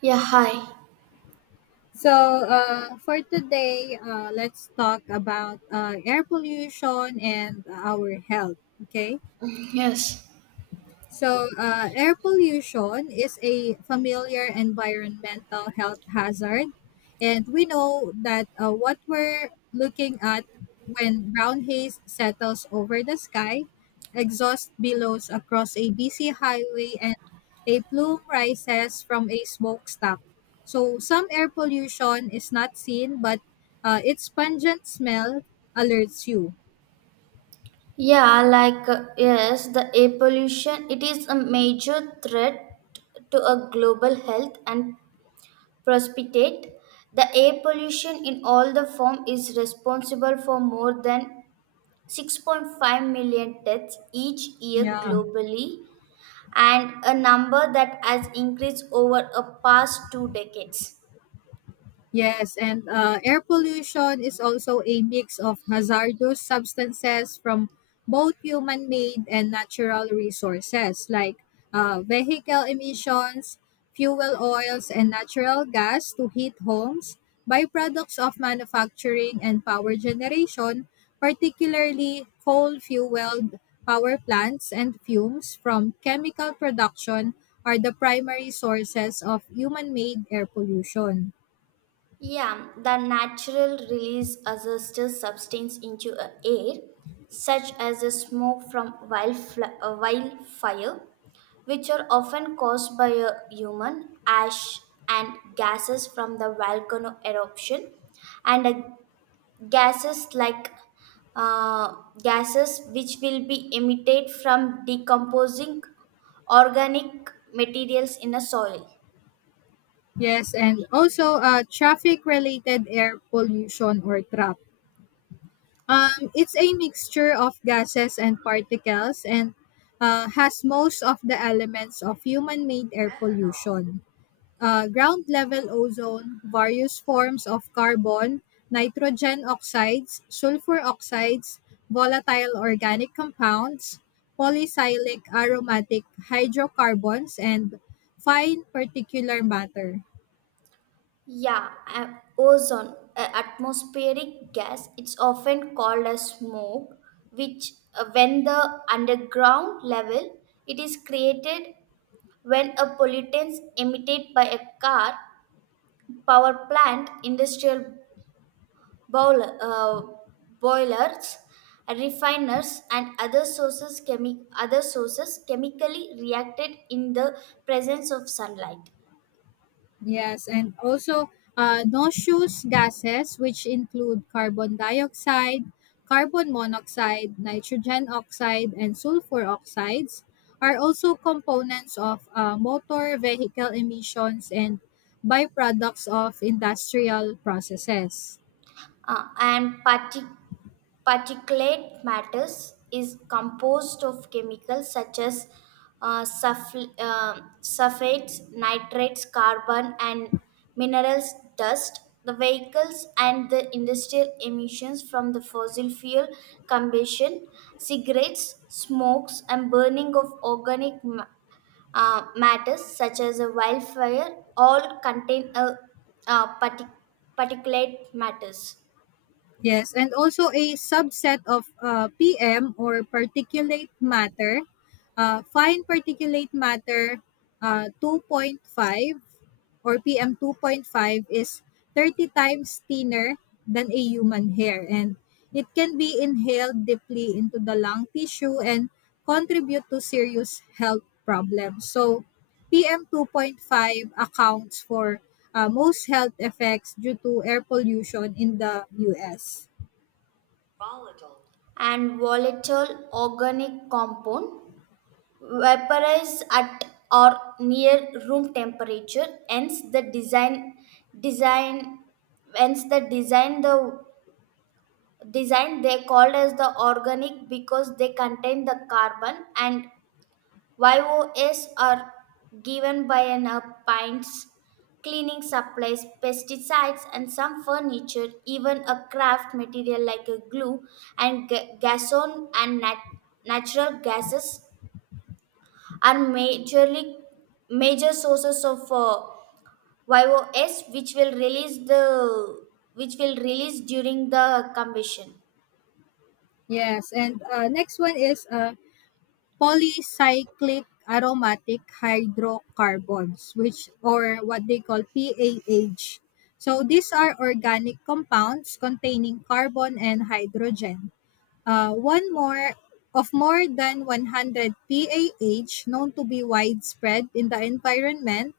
Yeah, hi. So, for today, let's talk about air pollution and our health. Okay. Yes. So, air pollution is a familiar environmental health hazard. And we know that what we're looking at when brown haze settles over the sky, exhaust billows across a busy highway, and a plume rises from a smokestack. So, some air pollution is not seen, but its pungent smell alerts you. Yes, the air pollution, it is a major threat to a global health and prosperity. The air pollution in all the form is responsible for more than 6.5 million deaths each year Yeah. globally and a number that has increased over a past two decades. Yes, and air pollution is also a mix of hazardous substances from both human made and natural resources like vehicle emissions, fuel oils, and natural gas to heat homes, byproducts of manufacturing and power generation, particularly coal fueled power plants and fumes from chemical production, are the primary sources of human made air pollution. Yeah, the natural release azester substance into a air, such as the smoke from wildfire, which are often caused by a human ash and gases from the volcano eruption, and gases like uh, gases which will be emitted from decomposing organic materials in a soil. Yes, and also traffic related air pollution or trap. It's a mixture of gases and particles and has most of the elements of human made air pollution. Ground level ozone, various forms of carbon, nitrogen oxides, sulfur oxides, volatile organic compounds, polycyclic aromatic hydrocarbons, and fine particular matter. Yeah, Ozone, a atmospheric gas, it's often called as smoke, which when the underground level, it is created when a pollutants emitted by a car, power plant, industrial boiler, uh, boilers, refiners, and other sources chemically reacted in the presence of sunlight. Yes, and also noxious gases, which include carbon dioxide, carbon monoxide, nitrogen oxide, and sulfur oxides, are also components of motor vehicle emissions and byproducts of industrial processes. Uh, and partic- Particulate matters is composed of chemicals such as sulfates, nitrates, carbon, and minerals, dust. The vehicles and the industrial emissions from the fossil fuel combustion, cigarettes, smokes, and burning of organic matters such as a wildfire all contain uh, partic- particulate matters. Yes, and also a subset of PM or particulate matter, fine particulate matter 2.5 or PM five is 30 times thinner than a human hair and it can be inhaled deeply into the lung tissue and contribute to serious health problems. So, PM five accounts for most health effects due to air pollution in the US. And volatile organic compound vaporize at or near room temperature hence design the design they called as the organic because they contain the carbon and YOS are given by an appliance, cleaning supplies, pesticides, and some furniture, even a craft material like a glue and gasoline and natural gases are major sources of YOS, which will release during the combustion. Yes, and next one is polycyclic aromatic hydrocarbons which or what they call PAH. So these are organic compounds containing carbon and hydrogen. One more of more than 100 PAH known to be widespread in the environment,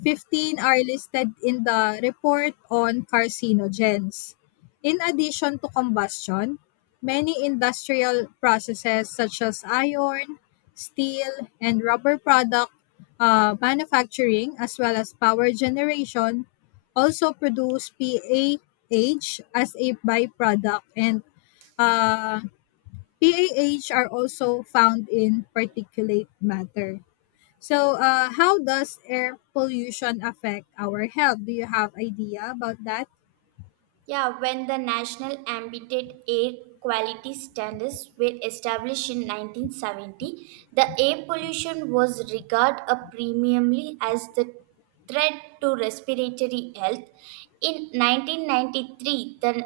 15 are listed in the Report on Carcinogens. In addition to combustion, many industrial processes such as iron, steel, and rubber product manufacturing, as well as power generation, also produce PAH as a byproduct. And uh, PAH are also found in particulate matter. So, how does air pollution affect our health? Do you have idea about that? Yeah, when the National Ambient Air Quality Standards were established in 1970, the air pollution was regarded a premiumly as the threat to respiratory health. In 1993, the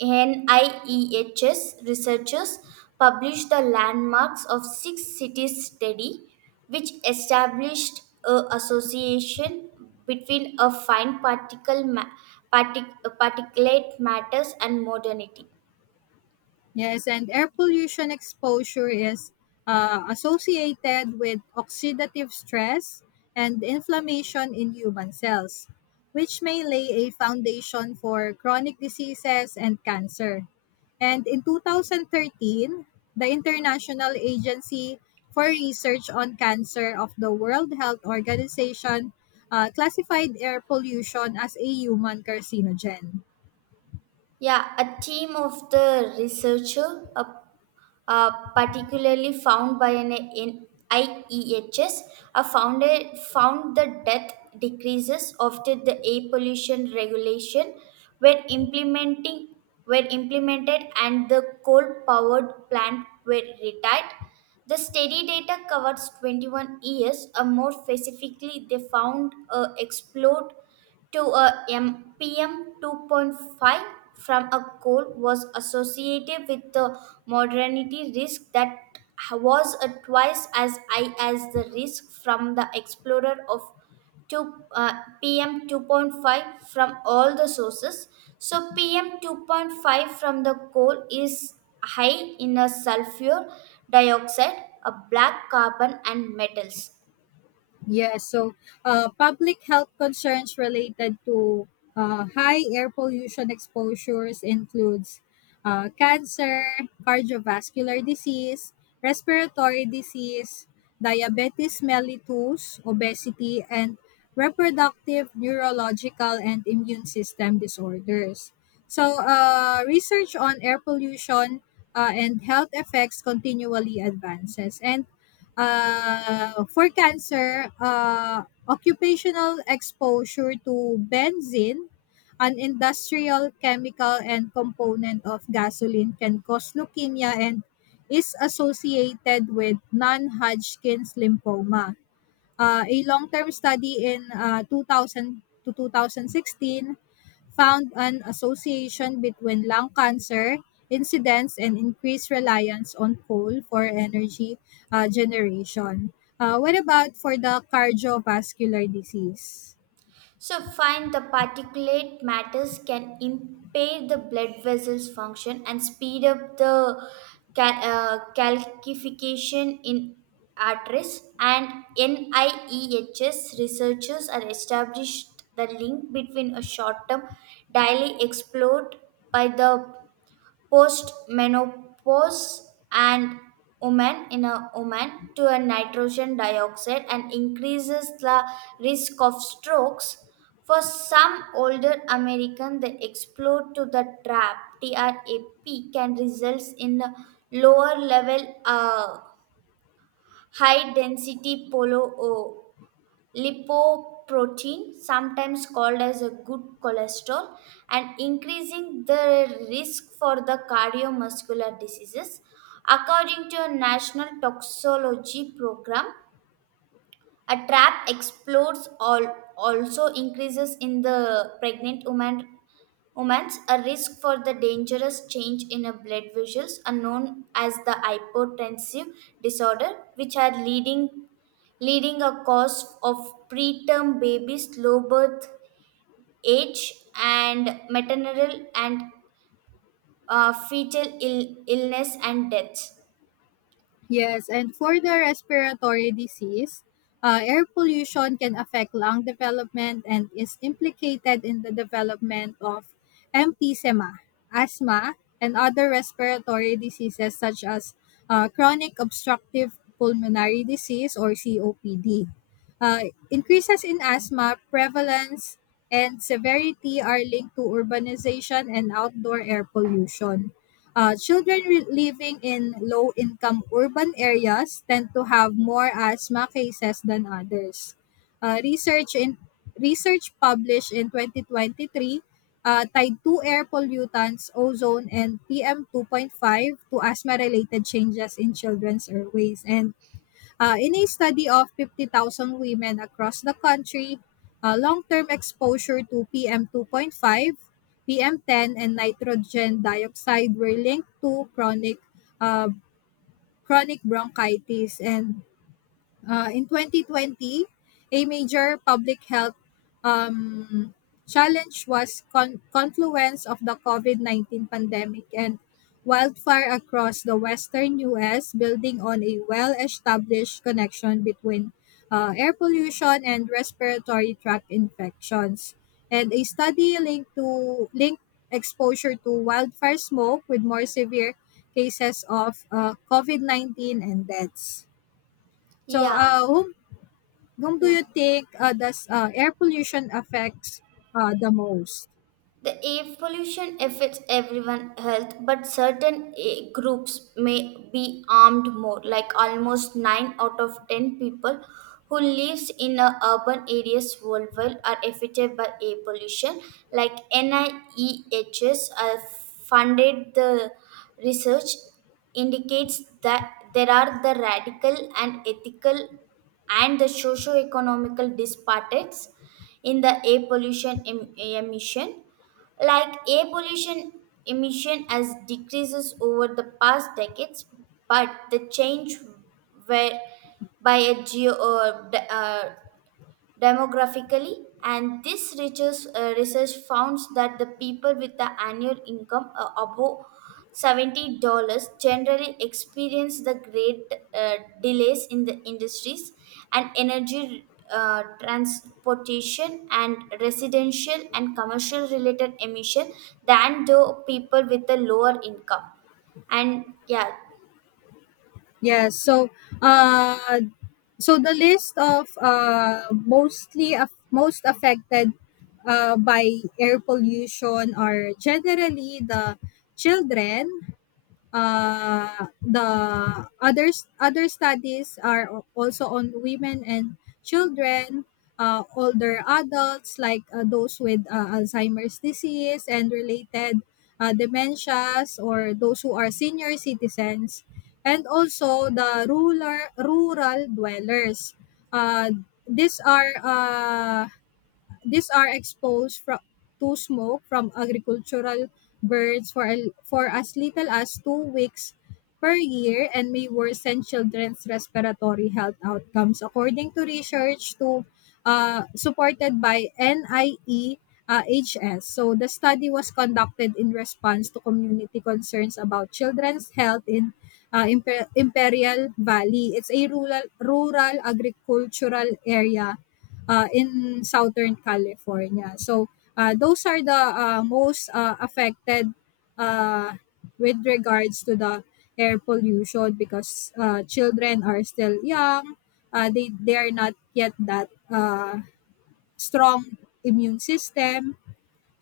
NIEHS researchers published the landmarks of six cities study which established a association between a fine particulate matters and modernity. Yes, and air pollution exposure is associated with oxidative stress and inflammation in human cells, which may lay a foundation for chronic diseases and cancer. And in 2013, the International Agency for Research on Cancer of the World Health Organization classified air pollution as a human carcinogen. Yeah, a team of the researcher, a particularly found by an in IEHS, are found the death decreases after the air pollution regulation were implementing were implemented and the coal powered plant were retired. The study data covers 21 years, or more specifically, they found a explode to a mpm 2.5 from a coal was associated with the modernity risk that was twice as high as the risk from the explorer of 2 pm 2.5 from all the sources, so pm 2.5 from the coal is high in a sulfur dioxide, a black carbon and metals. Yeah, so public health concerns related to high air pollution exposures includes cancer, cardiovascular disease, respiratory disease, diabetes mellitus, obesity, and reproductive neurological and immune system disorders. So, research on air pollution and health effects continually advances, and for cancer, occupational exposure to benzene, an industrial chemical and component of gasoline, can cause leukemia and is associated with non-Hodgkin's lymphoma. A long-term study in 2000 to 2016 found an association between lung cancer incidence and increased reliance on coal for energy generation. What about for the cardiovascular disease? So, find the particulate matters can impair the blood vessels function and speed up the calcification in arteries. And NIEHS researchers are established the link between a short-term daily explored by the postmenopause and women in a woman to a nitrogen dioxide and increases the risk of strokes for some older american, the explore to the trap can results in a lower level high density polo lipoprotein, sometimes called as a good cholesterol, and increasing the risk for the cardiovascular diseases. According to a national toxicology program, a trap explodes all also increases in the pregnant woman humans, a risk for the dangerous change in a blood vessels are known as the hypotensive disorder, which are leading a cause of preterm babies, low birth age, and maternal and fetal illness and death. Yes, and for the respiratory disease, air pollution can affect lung development and is implicated in the development of emphysema, asthma, and other respiratory diseases such as chronic obstructive pulmonary disease or COPD. Increases in asthma prevalence and severity are linked to urbanization and outdoor air pollution. Children living in low income urban areas tend to have more asthma cases than others. Uh, research in research published in 2023 tied two air pollutants, ozone and PM2.5, to asthma related changes in children's airways. And in a study of 50,000 women across the country, long term exposure to PM 2.5, PM 10 and nitrogen dioxide were linked to uh, chronic bronchitis, and in 2020, a major public health um, challenge was confluence of the COVID-19 pandemic and wildfire across the western U.S., building on a well-established connection between air pollution and respiratory tract infections. And a study linked exposure to wildfire smoke with more severe cases of COVID-19 and deaths. So, Yeah. Whom do Yeah. you think does air pollution affects the most? The air pollution affects everyone's health, but certain eh, groups may be harmed more. Like almost 9 out of 10 people who lives in a urban areas worldwide are affected by air pollution. Like NIEHS funded the research indicates that there are the radical and ethical and the socio-economical disparities in the air pollution emission, like air pollution emission has decreases over the past decades, but the change where by a demographically, and this research, founds that the people with the annual income above $70 generally experience the great delays in the industries and energy, transportation and residential and commercial related emission than the people with a lower income. And yeah. Yes, uh, so the list of most affected by air pollution are generally the children. The others other studies are also on women and children, older adults like those with Alzheimer's disease and related dementias, or those who are senior citizens, and also the rural dwellers. Uh, these are uh, these are exposed to smoke from agricultural birds for as little as 2 weeks per year and may worsen children's respiratory health outcomes. According to research to, supported by NIE HS. So the study was conducted in response to community concerns about children's health in Imperial Valley. It's a rural agricultural area in Southern California. So those are the most affected uh, with regards to the air pollution because children are still young. They are not yet that strong immune system.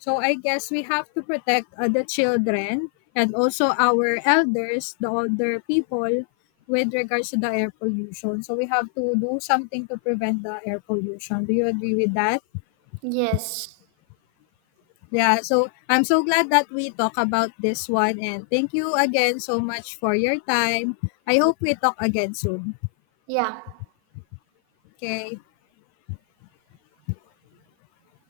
So I guess we have to protect the children and also our elders, the older people, with regards to the air pollution. So we have to do something to prevent the air pollution. Do you agree with that? Yes. Yeah, so I'm so glad that we talk about this one and thank you again so much for your time. I hope we talk again soon. Yeah. Okay.